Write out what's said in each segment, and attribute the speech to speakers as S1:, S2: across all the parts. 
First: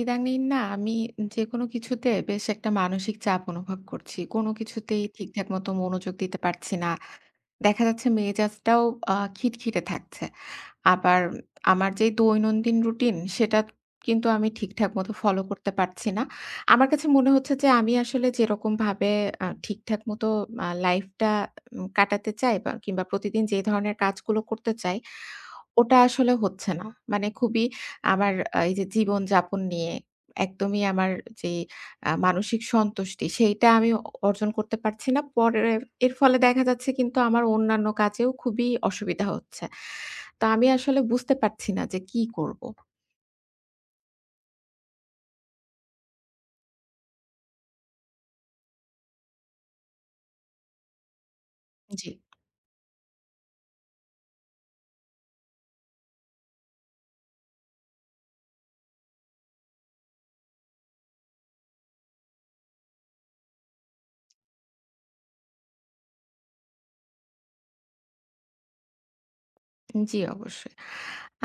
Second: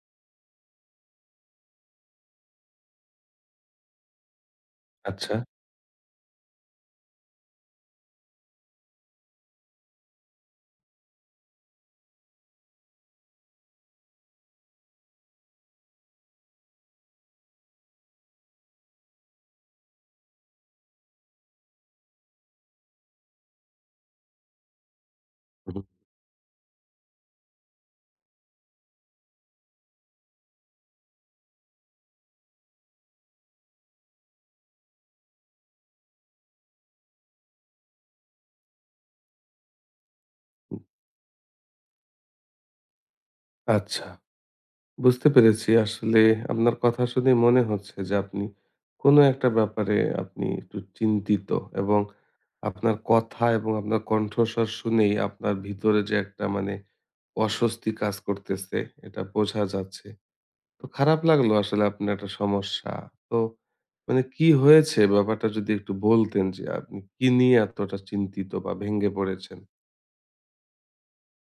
S1: ইদানিং না আমি যেকোনো কিছুতে বেশ একটা মানসিক চাপ অনুভব করছি। কোনো কিছুতেই
S2: আচ্ছা।
S1: ঠিকঠাক মতো মনোযোগ দিতে পারছি না। দেখা যাচ্ছে মেজাজটাও খিটখিটে থাকছে। আবার আমার যে দৈনন্দিন রুটিন সেটা কিন্তু আমি ঠিকঠাক মতো ফলো করতে পারছি না। আমার কাছে মনে হচ্ছে যে আমি আসলে যেরকমভাবে ঠিকঠাক মতো লাইফটা কাটাতে চাই বা কিংবা প্রতিদিন যে ধরনের কাজগুলো করতে চাই
S2: হুম,
S1: ওটা আসলে হচ্ছে না। মানে খুবই আমার এই যে জীবনযাপন নিয়ে একদমই আমার যেই মানসিক সন্তুষ্টি সেইটা আমি অর্জন করতে পারছি না। পরে এর ফলে দেখা যাচ্ছে কিন্তু আমার অন্যান্য কাজেও খুবই অসুবিধা হচ্ছে। তো আমি
S2: হুম।
S1: আসলে বুঝতে পারছি না যে কি করব?
S2: আচ্ছা, বুঝতে পেরেছি। আসলে আপনার কথা শুনে মনে হচ্ছে যে আপনি কোনো একটা ব্যাপারে আপনি একটু চিন্তিত, এবং
S1: জি।
S2: আপনার কথা এবং আপনার কণ্ঠস্বর শুনেই আপনার ভিতরে যে একটা মানে অস্বস্তি কাজ করতেছে এটা বোঝা যাচ্ছে। তো খারাপ লাগলো আসলে আপনার একটা সমস্যা। তো মানে কি হয়েছে ব্যাপারটা যদি একটু বলতেন যে আপনি কি নিয়ে এতটা চিন্তিত বা ভেঙে পড়েছেন?
S1: জি, অবশ্যই।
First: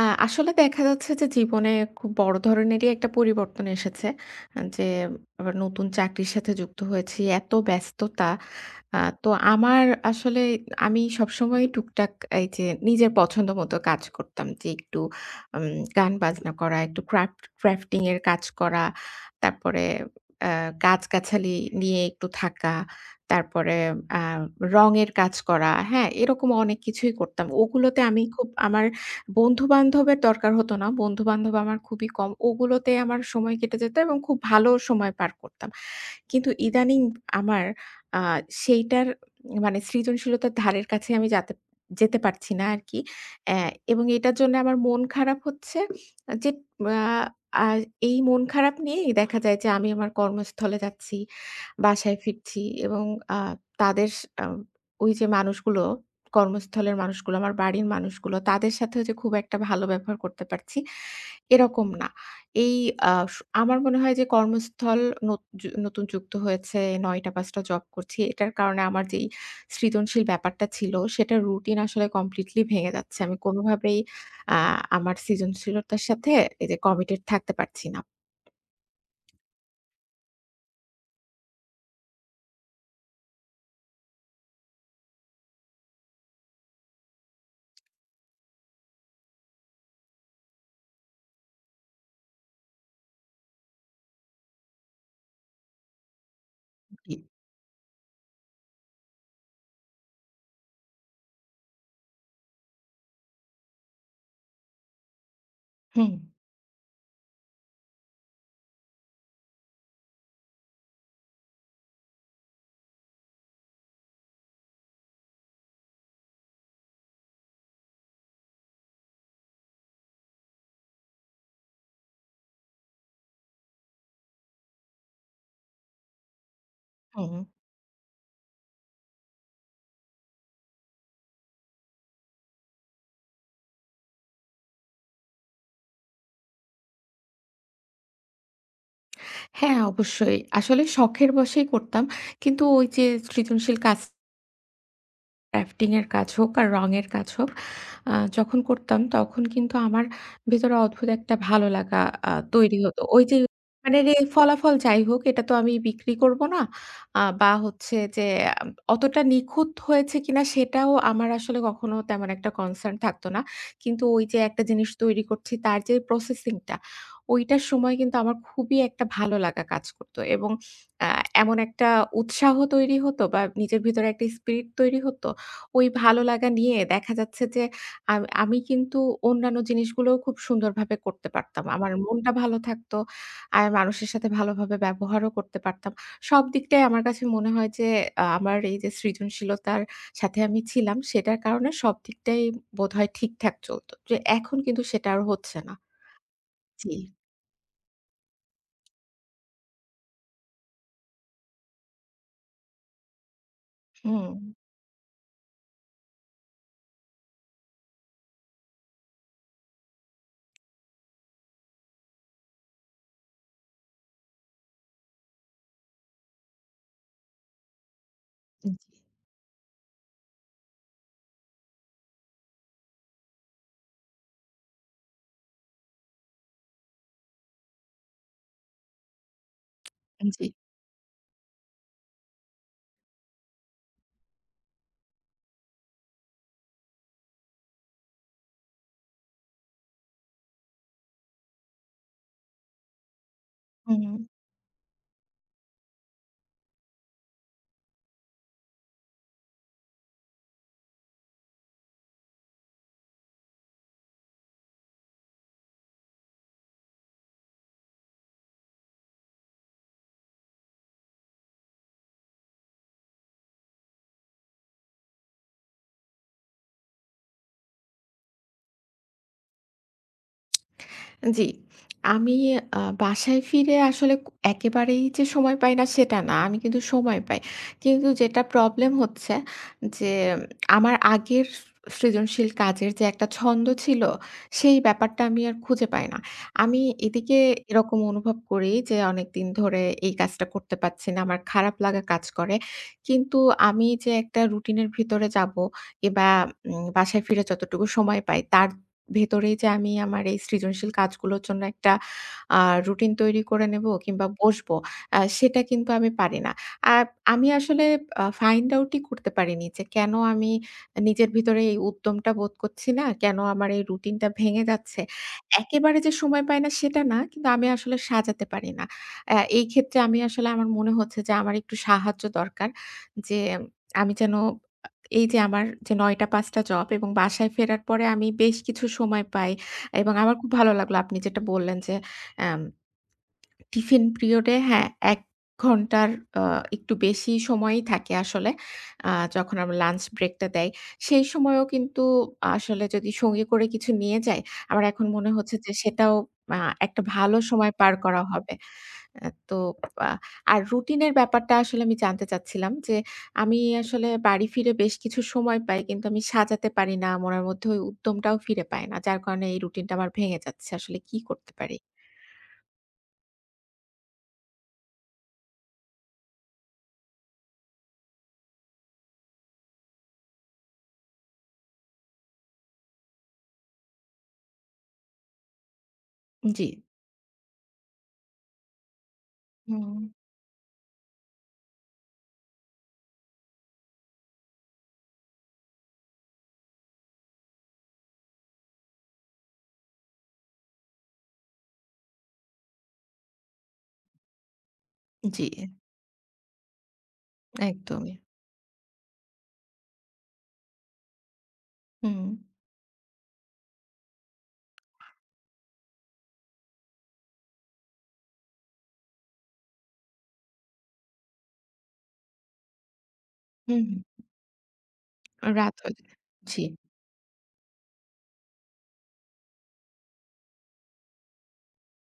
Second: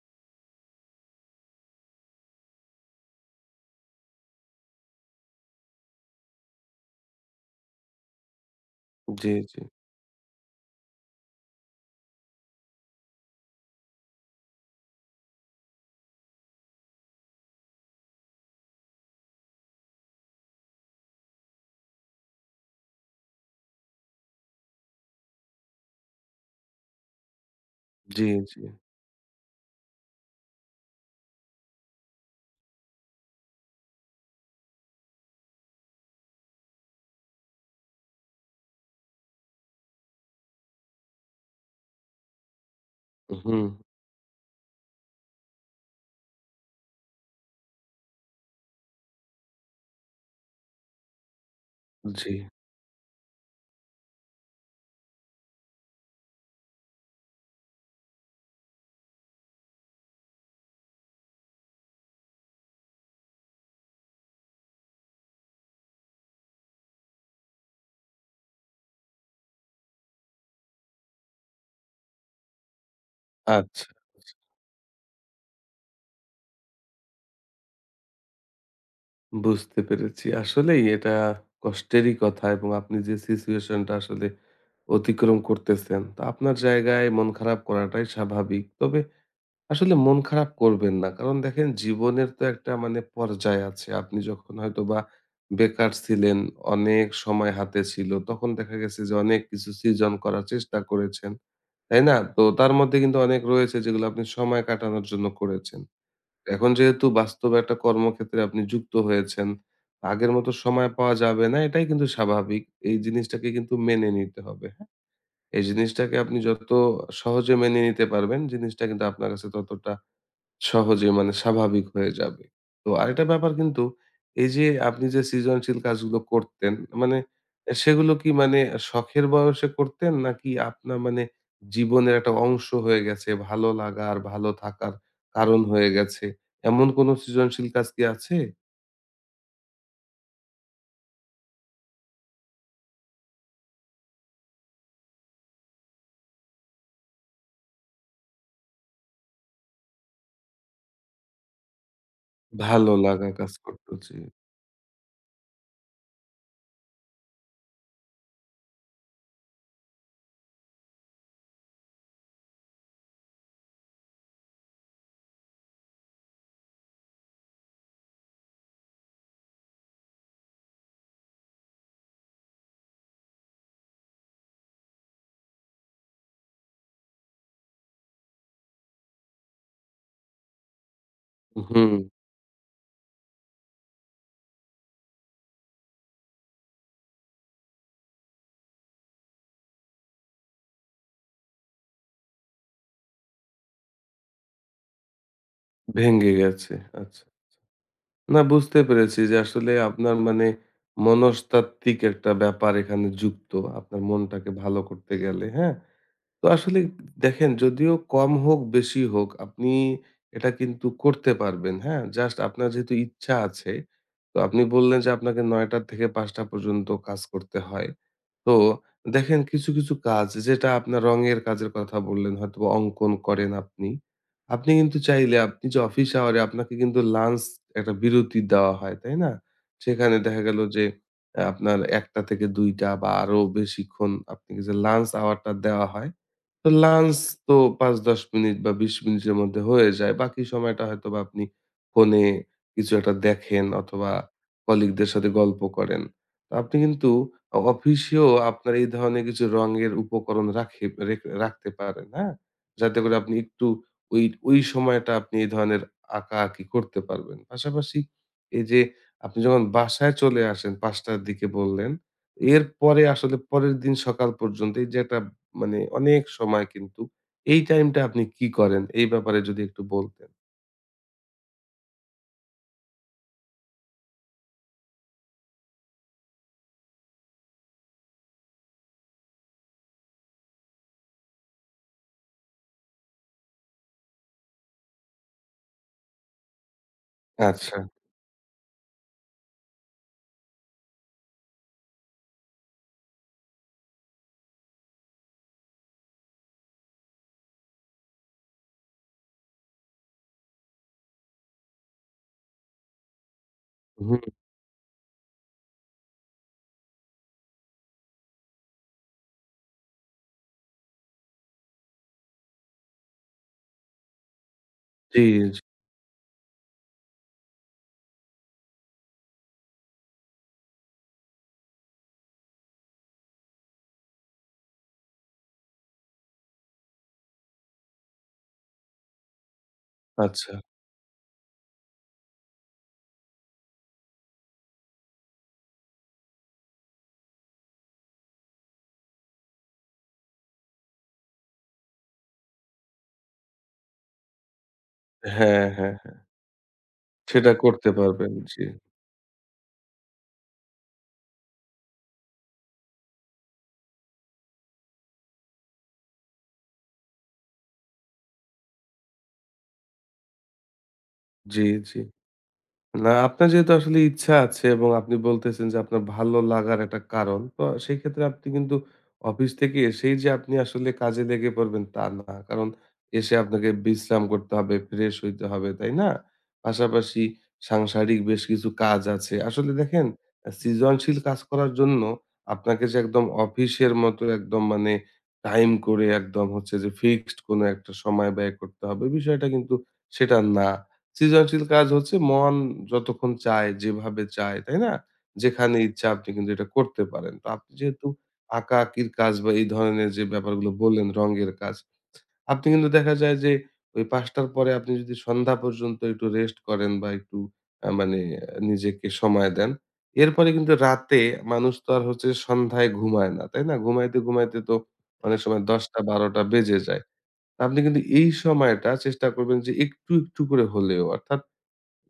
S1: আসলে দেখা যাচ্ছে যে জীবনে খুব বড় ধরনেরই একটা পরিবর্তন এসেছে। আ যে আবার নতুন চাকরির সাথে যুক্ত হয়েছি। এত ব্যস্ততা। আ
S2: জি,
S1: তো
S2: জি।
S1: আমার আসলে আমি সবসময়ই টুকটাক এই যে নিজের পছন্দ মতো কাজ করতাম। যে একটু উম গান-বাজনা করা, একটু ক্রাফটিং এর কাজ করা। তারপরে আ গাছগাছালি নিয়ে একটু থাকা। তারপরে আ রঙের কাজ করা, হ্যাঁ? এরকম অনেক কিছুই করতাম। ওগুলোতে আমি
S2: জি,
S1: খুব
S2: জি।
S1: আমার বন্ধু-বান্ধবের দরকার হতো না। বন্ধু-বান্ধব আমার খুবই কম। ওগুলোতে আমার সময় কেটে যেত এবং খুব ভালো সময় পার করতাম। কিন্তু ইদানিং আমার আ সেইটার মানে সৃজনশীলতার ধারের কাছে আমি যাতে যেতে পারছি না আরকি। অ্যা
S2: হুম,
S1: এবং এটার জন্য আমার মন খারাপ হচ্ছে যে আ আর এই মন খারাপ নিয়েই দেখা যায় যে আমি আমার কর্মস্থলে যাচ্ছি, বাসায়
S2: জি।
S1: ফিরছি এবং আ তাদের স আ ওই যে মানুষগুলো, কর্মস্থলের মানুষগুলো, আমার বাড়ির মানুষগুলো তাদের সাথেও যে খুব একটা ভালো ব্যবহার করতে পারছি, এরকম না। এই আ স আমার মনে হয় যে কর্মস্থল নত যু নতুন যুক্ত হয়েছে, ৯ টা ৫ টা জব করছি। এটার কারণে আমার যেই সৃজনশীল ব্যাপারটা ছিল সেটার রুটিন আসলে কমপ্লিটলি ভেঙে যাচ্ছে। আমি
S2: আচ্ছা,
S1: কোনোভাবেই
S2: আচ্ছা।
S1: আ আমার সৃজনশীলতার সাথে এই যে কমিটেড থাকতে পারছি না।
S2: বুঝতে পেরেছি। আসলেই এটা কষ্টেরই কথা, এবং আপনি যে সিচুয়েশন টা আসলে অতিক্রম করতেছেন, তো আপনার জায়গায় মন খারাপ করাটাই স্বাভাবিক। তবে আসলে মন খারাপ করবেন না। কারণ দেখেন জীবনের তো একটা মানে পর্যায় আছে। আপনি যখন হয়তোবা বেকার ছিলেন, অনেক
S1: জি।
S2: সময় হাতে ছিল, তখন দেখা গেছে যে অনেক কিছু সৃজন করার চেষ্টা করেছেন। তাই না? তো তার মধ্যে কিন্তু অনেক রয়েছে যেগুলো আপনি সময় কাটানোর জন্য করেছেন।
S1: হুম,
S2: এখন যেহেতু বাস্তবে একটা কর্মক্ষেত্রে আপনি যুক্ত হয়েছেন, আগের মতো সময় পাওয়া যাবে না এটাই কিন্তু স্বাভাবিক। এই জিনিসটাকে কিন্তু মেনে নিতে হবে, হ্যাঁ? এই জিনিসটাকে আপনি যত সহজে মেনে নিতে পারবেন, জিনিসটা কিন্তু আপনার কাছে ততটা সহজে মানে স্বাভাবিক হয়ে যাবে। তো আরেকটা ব্যাপার কিন্তু এই যে আপনি যে সৃজনশীল কাজগুলো করতেন মানে
S1: হুম।
S2: সেগুলো কি মানে শখের বয়সে করতেন? নাকি আপনার মানে জীবনের একটা অংশ হয়ে গেছে, ভালো লাগা আর ভালো থাকার কারণ হয়ে গেছে? এমন কোনো সৃজনশীল কাজ কি আছে?
S1: হ্যাঁ, অবশ্যই। আসলে শখের বশেই করতাম। কিন্তু ওই যে সৃজনশীল কাজ ক্রাফটিং এর কাজ হোক আর রঙের কাজ হোক, যখন করতাম তখন কিন্তু আমার ভেতরে অদ্ভুত একটা ভালো লাগা তৈরি
S2: ভালো
S1: হতো। ওই
S2: লাগা
S1: যে
S2: কাজ করত
S1: মানে
S2: জি।
S1: ফলাফল যাই হোক এটা তো আমি বিক্রি করব না। বা হচ্ছে যে আম অতটা নিখুঁত হয়েছে কিনা সেটাও আমার আসলে কখনো তেমন একটা কনসার্ন থাকতো না। কিন্তু ওই যে একটা জিনিস তৈরি করছি তার যে প্রসেসিং টা ওইটার সময় কিন্তু আমার খুবই একটা ভালো লাগা কাজ করতো এবং আ এমন একটা উৎসাহ তৈরি হতো বা নিজের ভিতরে একটা স্পিরিট তৈরি হতো ওই ভালো লাগা নিয়ে দেখা যাচ্ছে যে আমি কিন্তু অন্যান্য জিনিসগুলোও খুব সুন্দরভাবে করতে পারতাম। আমার
S2: হুম,
S1: মনটা ভালো থাকতো। আর মানুষের সাথে ভালোভাবে ব্যবহারও করতে পারতাম। সব দিকটাই আমার কাছে মনে হয় যে আমার এই যে সৃজনশীলতার সাথে আমি ছিলাম সেটার কারণে সব দিকটাই বোধহয় ঠিকঠাক চলত। যে এখন কিন্তু সেটা আর হচ্ছে না।
S2: ভেঙে গেছে।
S1: জি।
S2: আচ্ছা। না, বুঝতে পেরেছি যে আসলে আপনার মানে মনস্তাত্ত্বিক একটা ব্যাপার এখানে যুক্ত, আপনার
S1: হুম।
S2: মনটাকে ভালো করতে গেলে, হ্যাঁ। তো আসলে দেখেন যদিও কম হোক বেশি হোক আপনি এটা কিন্তু করতে পারবেন, হ্যাঁ, জাস্ট আপনার যেহেতু ইচ্ছা আছে। তো আপনি বললেন যে আপনাকে নয়টার থেকে পাঁচটা পর্যন্ত কাজ করতে হয়। তো দেখেন কিছু, কিছু কাজ, যেটা আপনার রঙের কাজের কথা বললেন হয়তোবা অঙ্কন করেন আপনি। আপনি কিন্তু চাইলে আপনি যে অফিস আওয়ারে আপনাকে কিন্তু লাঞ্চ একটা বিরতি দেওয়া হয়, তাই না? সেখানে দেখা
S1: জি, জি।
S2: গেল যে আপনার ১টা থেকে ২টা বা আরো বেশিক্ষণ আপনাকে যে লাঞ্চ আওয়ারটা দেওয়া হয়, তো লাঞ্চ তো ৫-১০ মিনিট বা ২০ মিনিটের মধ্যে হয়ে যায়। বাকি সময়টা হয়তোবা আপনি ফোনে কিছু একটা দেখেন,
S1: হুম।
S2: অথবা কলিগদের সাথে গল্প করেন। তো আপনি কিন্তু অফিসেও আপনার এই ধরনের কিছু রঙের উপকরণ রাখে রেখ রাখতে পারেন, হ্যাঁ? যাতে করে আপনি একটু ওই, ওই সময়টা আপনি এই ধরনের আঁকাআঁকি করতে পারবেন। পাশাপাশি এই যে আপনি যখন বাসায় চলে আসেন ৫ টার দিকে বললেন, এরপরে আসলে পরের দিন সকাল পর্যন্ত এই যে একটা মানে অনেক সময় কিন্তু। এই টাইমটা আপনি কি করেন? এই ব্যাপারে যদি একটু বলতেন।
S1: জি। আমি বাসায় ফিরে আসলে একেবারেই যে সময় পাই না সেটা না। আমি কিন্তু সময় পাই। কিন্তু যেটা প্রবলেম হচ্ছে যে উম, আমার আগের সৃজনশীল কাজের যে একটা ছন্দ ছিল, সেই ব্যাপারটা আমি আর খুঁজে পাই না। আমি এদিকে
S2: আচ্ছা।
S1: এরকম অনুভব করি যে অনেকদিন ধরে এই কাজটা করতে পারছি না। আমার খারাপ লাগা কাজ করে। কিন্তু আমি যে একটা রুটিনের ভিতরে যাবো কিংবা বাসায় ফিরে যতটুকু সময় পাই তার ভেতরেই যে আমি আমার এই সৃজনশীল কাজগুলোর জন্য একটা আ রুটিন তৈরি করে নেবো
S2: হুম,
S1: কিংবা বসবো, সেটা কিন্তু আমি পারি না। আর আমি আসলে ফাইন্ড আউট ই করতে পারিনি যে কেন আমি নিজের ভিতরে এই উদ্যমটা বোধ করছি না, কেন আমার এই রুটিনটা ভেঙে যাচ্ছে।
S2: জি, জি।
S1: একেবারে যে সময় পাই না সেটা না, কিন্তু আমি আসলে সাজাতে পারি না। এই ক্ষেত্রে আমি আসলে আমার মনে হচ্ছে যে আমার একটু সাহায্য দরকার যে আমি যেন এই যে আমার যে ৯ঃ০০-৫ঃ০০ টা জব এবং বাসায় ফেরার পরে আমি বেশ কিছু সময় পাই এবং আমার খুব
S2: আচ্ছা।
S1: ভালো লাগলো আপনি যেটা বললেন যে, অ্যাম টিফিন পিরিয়ডে হ্যাঁ, ১ ঘন্টার আ একটু বেশি সময়ই থাকে আসলে। আ যখন আমরা লাঞ্চ ব্রেকটা দেয়। সেই সময়েও কিন্তু আসলে যদি সঙ্গে করে কিছু নিয়ে যাই, আমার এখন মনে হচ্ছে
S2: হ্যাঁ,
S1: যে
S2: হ্যাঁ,
S1: সেটাও
S2: হ্যাঁ।
S1: আ একটা ভালো
S2: সেটা
S1: সময়
S2: করতে
S1: পার করা
S2: পারবেন।
S1: হবে।
S2: জি,
S1: তো আ আর রুটিনের ব্যাপারটা আসলে আমি জানতে চাচ্ছিলাম যে, আমি আসলে বাড়ি ফিরে বেশ কিছু সময় পাই। কিন্তু আমি সাজাতে পারি না। মনের মধ্যে ওই উদ্যমটাও ফিরে পায় না। যার কারণে এই রুটিনটা আমার ভেঙে যাচ্ছে। আসলে কি করতে
S2: জি,
S1: পারি?
S2: জি। না, আপনার যেহেতু আসলে ইচ্ছা আছে, এবং আপনি বলতেছেন যে আপনার ভালো লাগার একটা কারণ। তো সেই ক্ষেত্রে আপনি কিন্তু অফিস থেকে এসেই যে আপনি আসলে কাজে লেগে পড়বেন তা না। কারণ এসে আপনাকে বিশ্রাম করতে হবে, ফ্রেশ হইতে হবে, তাই না?
S1: জি।
S2: পাশাপাশি সাংসারিক বেশ কিছু কাজ আছে। আসলে
S1: হুম,
S2: দেখেন সৃজনশীল কাজ করার জন্য আপনাকে যে একদম অফিসের মতো একদম মানে টাইম করে একদম হচ্ছে যে ফিক্সড কোনো একটা সময় ব্যয় করতে হবে বিষয়টা কিন্তু সেটা না। সৃজনশীল কাজ হচ্ছে মন যতক্ষণ চায়, যেভাবে চায়, তাই না?
S1: জি,
S2: যেখানে ইচ্ছা আপনি কিন্তু এটা করতে পারেন। তো আপনি যেহেতু
S1: একদমই।
S2: আঁকাআঁকির কাজ বা এই ধরনের যে ব্যাপারগুলো বললেন রঙের কাজ,
S1: হুম,
S2: আপনি কিন্তু দেখা যায় যে ওই ৫ টার পরে আপনি যদি সন্ধ্যা পর্যন্ত একটু রেস্ট করেন বা একটু মানে নিজেকে সময় দেন, এরপরে কিন্তু রাতে মানুষ তো আর হচ্ছে সন্ধ্যায় ঘুমায় না, তাই না?
S1: হুম,
S2: ঘুমাইতে,
S1: হুম।
S2: ঘুমাইতে তো অনেক সময়
S1: রাত
S2: ১০টা
S1: হলে
S2: ১২টা
S1: জি,
S2: বেজে যায়। আপনি কিন্তু এই সময়টা চেষ্টা করবেন যে একটু, একটু করে হলেও, অর্থাৎ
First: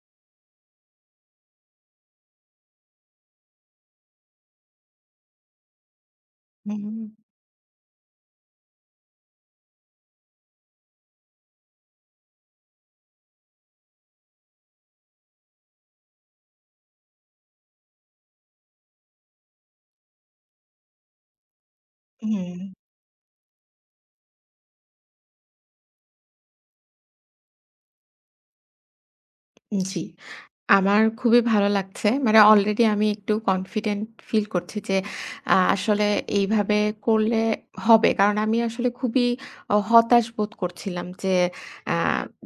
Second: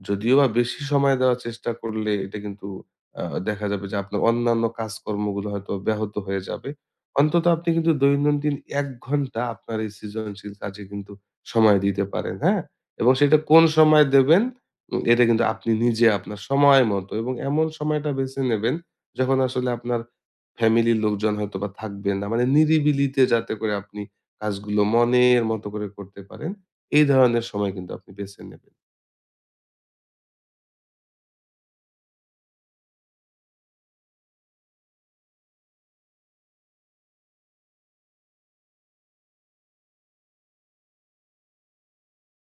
S2: যদিও বা বেশি সময় দেওয়ার চেষ্টা করলে এটা কিন্তু দেখা যাবে যে আপনার অন্যান্য কাজকর্মগুলো হয়তো ব্যাহত হয়ে যাবে।
S1: হুম,
S2: অন্তত আপনি কিন্তু দৈনন্দিন ১ ঘন্টা আপনার এই সৃজনশীল কাজে কিন্তু সময় দিতে পারেন, হ্যাঁ? এবং সেটা কোন সময় দেবেন এটা কিন্তু আপনি নিজে আপনার সময় মতো, এবং এমন সময়টা বেছে নেবেন যখন আসলে আপনার ফ্যামিলির লোকজন হয়তোবা থাকবে না। মানে
S1: হুম।
S2: নিরিবিলিতে যাতে করে আপনি কাজগুলো মনের মতো করে করতে পারেন, এই ধরনের সময় কিন্তু আপনি বেছে নেবেন।
S1: জি। আমার খুবই ভালো লাগছে। মানে অলরেডি আমি একটু কনফিডেন্ট ফিল করছি যে আসলে এইভাবে করলে হবে। কারণ আমি আসলে খুবই হতাশ বোধ করছিলাম যে আ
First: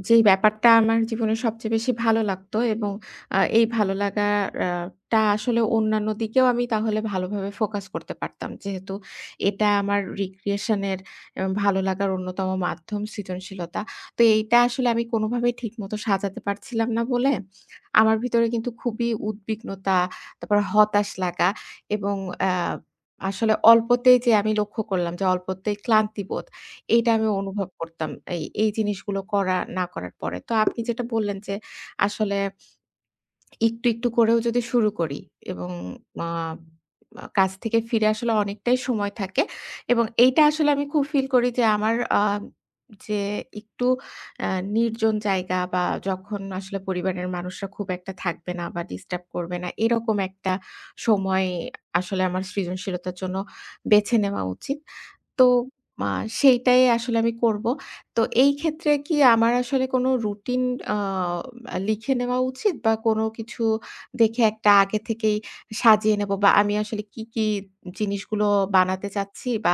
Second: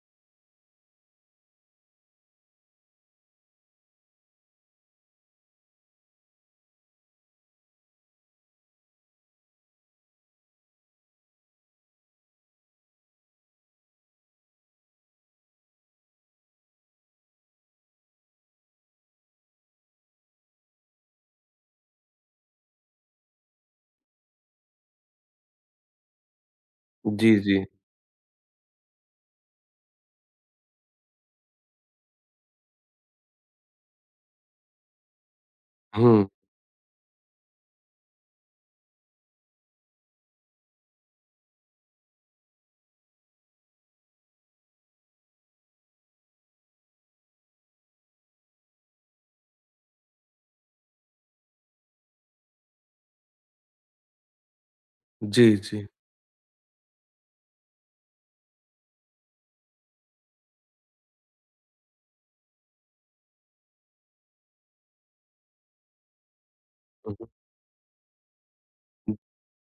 S1: যেই ব্যাপারটা আমার জীবনে সবচেয়ে বেশি ভালো লাগতো এবং এই ভালো লাগার টা আসলে অন্যান্য দিকেও আমি তাহলে ভালোভাবে ফোকাস করতে পারতাম। যেহেতু এটা আমার রিক্রিয়েশন এর এ ভালো লাগার অন্যতম মাধ্যম সৃজনশীলতা। তো এইটা আসলে আমি কোনোভাবেই ঠিকমতো সাজাতে পারছিলাম না বলে, আমার ভিতরে কিন্তু খুবই উদ্বিগ্নতা, তারপরে হতাশ লাগা এবং আ আসলে অল্পতেই যে আমি লক্ষ্য করলাম যে অল্পতেই ক্লান্তিবোধ, এইটা আমি
S2: জি, জি।
S1: অনুভব করতাম এই জিনিসগুলো করা না করার পরে। তো আপনি যেটা বললেন যে আসলে একটু, একটু করেও যদি শুরু করি এবং
S2: হুম।
S1: আ আ কাজ থেকে ফিরে আসলে অনেকটাই সময় থাকে এবং এইটা আসলে আমি খুব ফিল করি যে আমার যে একটু আ নির্জন জায়গা বা যখন আসলে পরিবারের মানুষরা খুব একটা থাকবে না বা ডিস্টার্ব করবে না, এরকম একটা সময় আসলে আমার সৃজনশীলতার জন্য বেছে নেওয়া উচিত।
S2: জি,
S1: তো
S2: জি।
S1: মা সেইটাই আসলে আমি করব। তো এই ক্ষেত্রে কি আমার আসলে কোনো রুটিন আ লিখে নেওয়া উচিত? বা কোনো কিছু দেখে একটা আগে থেকেই সাজিয়ে নেব বা আমি আসলে
S2: হু,
S1: কি,
S2: হু।
S1: কি জিনিসগুলো বানাতে চাচ্ছি বা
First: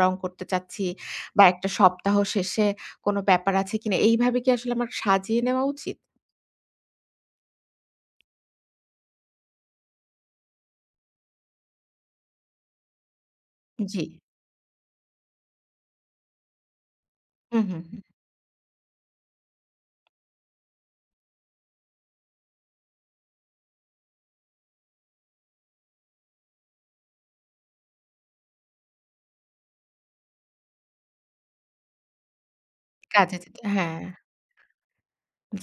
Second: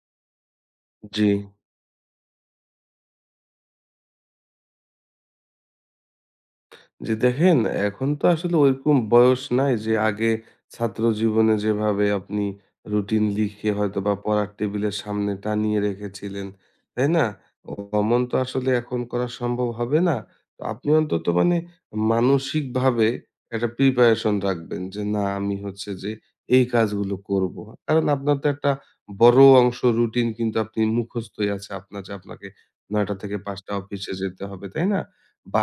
S1: রং করতে চাচ্ছি
S2: জি।
S1: বা একটা সপ্তাহ শেষে কোনো ব্যাপার আছে কিনা? এইভাবে কি আসলে আমার সাজিয়ে নেওয়া উচিত?
S2: জি দেখেন, এখন তো আসলে ওইরকম বয়স নাই যে আগে ছাত্র জীবনে যেভাবে আপনি রুটিন লিখে
S1: জি।
S2: হয়তোবা পড়ার টেবিলের সামনে টানিয়ে রেখেছিলেন, তাই না?
S1: হুম, হুম, হুম।
S2: অমন তো আসলে এখন করা সম্ভব হবে না। তো আপনি অন্তত মানে মানসিকভাবে একটা প্রিপারেশন রাখবেন যে, "না, আমি হচ্ছে যে এই কাজগুলো করব।" কারণ আপনার তো একটা বড় অংশ রুটিন কিন্তু আপনি মুখস্থই আছে আপনার যে আপনাকে ৯ঃ০০ থেকে
S1: কাজে যেতে
S2: ৫ঃ০০
S1: হ্যাঁ,
S2: অফিসে যেতে হবে, তাই না?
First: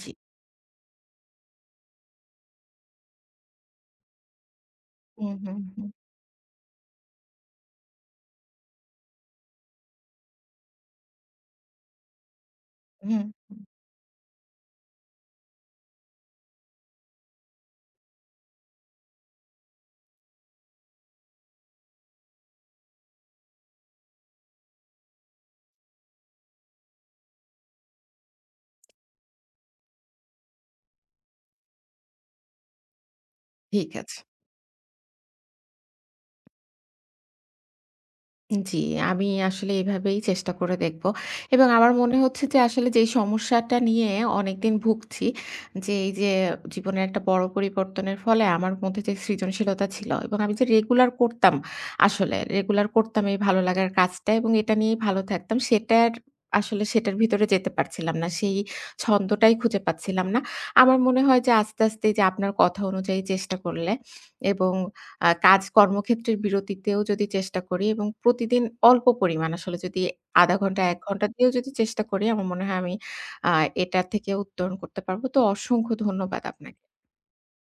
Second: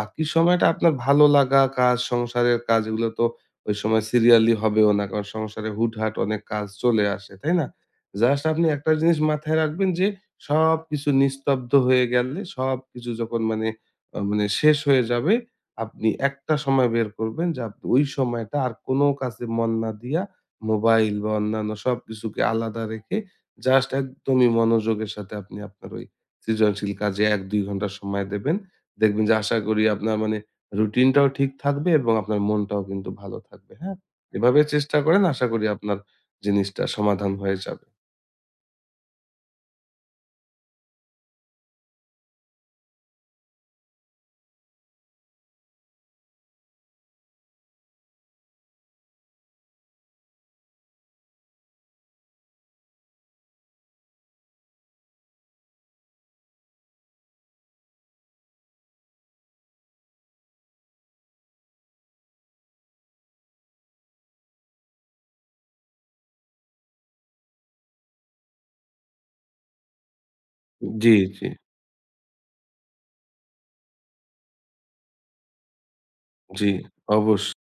S1: জি।
S2: সময়টা আপনার ভালো লাগা কাজ, সংসারের কাজ, এগুলো তো ওই সময় সিরিয়ালি হবেও না। কারণ
S1: হুম, হুম,
S2: সংসারে
S1: হুম,
S2: হুটহাট অনেক কাজ চলে আসে, তাই না? জাস্ট আপনি একটা জিনিস মাথায় রাখবেন যে সবকিছু নিস্তব্ধ হয়ে গেলে, সবকিছু
S1: হুম।
S2: যখন মানে মানে শেষ হয়ে যাবে, আপনি একটা সময় বের করবেন যে আপনি ওই সময়টা আর কোনো কাজে মন না দিয়া, মোবাইল বা অন্যান্য সবকিছুকে আলাদা রেখে, জাস্ট একদমই মনোযোগের সাথে আপনি আপনার ওই সৃজনশীল কাজে ১-২ ঘন্টা সময় দেবেন। দেখবেন যে আশা করি আপনার মানে রুটিনটাও ঠিক থাকবে, এবং আপনার মনটাও কিন্তু ভালো থাকবে।
S1: ঠিক
S2: হ্যাঁ?
S1: আছে।
S2: এভাবে চেষ্টা করেন, আশা করি আপনার জিনিসটা সমাধান হয়ে যাবে।
S1: জি, আমি আসলে এভাবেই চেষ্টা করে দেখব। এবং আমার মনে হচ্ছে যে আসলে যেই সমস্যাটা নিয়ে অনেকদিন ভুগছি, যে এই যে জীবনের একটা বড় পরিবর্তনের ফলে আমার মধ্যে যে সৃজনশীলতা ছিল এবং আমি যে রেগুলার করতাম আসলে, রেগুলার করতাম এই ভালো লাগার কাজটা এবং এটা নিয়েই ভালো থাকতাম সেটার আসলে সেটার ভিতরে যেতে পারছিলাম না। সেই ছন্দটাই খুঁজে পাচ্ছিলাম না। আমার মনে হয় যে আস্তে, আস্তে এই যে আপনার কথা অনুযায়ী চেষ্টা করলে এবং কাজ কর্মক্ষেত্রের বিরতিতেও যদি চেষ্টা করি এবং প্রতিদিন অল্প পরিমাণ আসলে যদি ০.৫ ঘন্টা ১
S2: জি,
S1: ঘন্টা
S2: জি,
S1: দিয়েও যদি চেষ্টা করি আমার মনে হয় আমি আ এটা থেকে উত্তরণ করতে পারব। তো অসংখ্য ধন্যবাদ
S2: জি,
S1: আপনাকে।
S2: অবশ্যই।